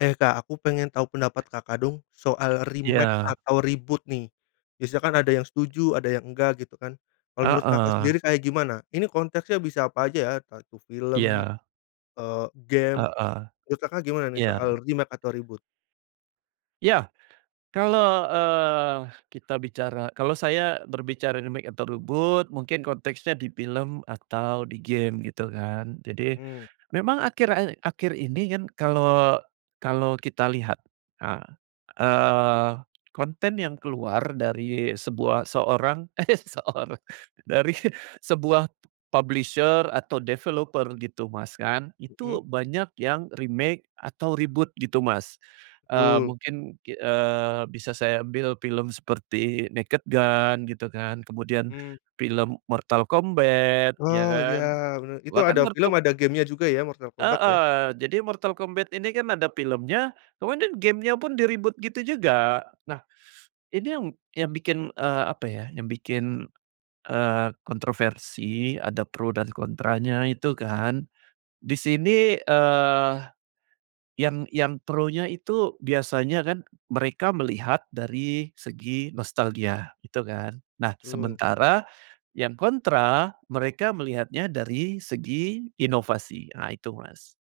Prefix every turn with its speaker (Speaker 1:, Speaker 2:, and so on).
Speaker 1: Eh Kak aku pengen tau pendapat Kakak dong soal
Speaker 2: Iya.
Speaker 1: remake atau reboot nih. Biasa kan ada yang setuju, ada yang enggak gitu kan. Kalau menurut Kakak
Speaker 2: Heeh.
Speaker 1: sendiri kayak gimana? Ini konteksnya bisa apa aja ya. Entah itu film,
Speaker 2: Iya.
Speaker 1: eee, game.
Speaker 2: Heeh.
Speaker 1: Menurut gimana nih
Speaker 2: Iya.
Speaker 1: soal remake atau reboot?
Speaker 2: Iya. Kalau, eee, kita bicara kalau saya berbicara remake atau reboot mungkin konteksnya di film atau di game gitu kan. Jadi
Speaker 1: Mmm.
Speaker 2: memang akhir ae akhir ini kan kalau, kalau kita lihat, ah, eee, konten yang keluar dari sebuah seorang eh seorang. Dari sebuah publisher atau developer gitu Mas kan,
Speaker 1: Mhm.
Speaker 2: itu banyak yang remake atau reboot gitu Mas. Eee,
Speaker 1: Betul.
Speaker 2: mungkin ki eee, bisa saya ambil film seperti Naked Gun gitu kan, kemudian
Speaker 1: Mhm.
Speaker 2: film Mortal Kombat ya
Speaker 1: Oh Iya
Speaker 2: kan.
Speaker 1: bener. Itu
Speaker 2: Bahkan
Speaker 1: ada film
Speaker 2: Mortal
Speaker 1: ada game-nya juga ya Mortal Kombat ya?
Speaker 2: Heeh, jadi Mortal Kombat ini kan ada filmnya, kemudian gamenya pun di-reboot gitu juga. Nah, ini yang, yang bikin, eee, apa ya, yang bikin, eee, kontroversi, ada pro dan kontranya itu kan. Di sini, eee, yang, yang pronya itu biasanya kan, mereka melihat dari segi nostalgia itu kan. Nah
Speaker 1: Mmm.
Speaker 2: sementara yang kontra, mereka melihatnya dari segi inovasi, nah itu Mas.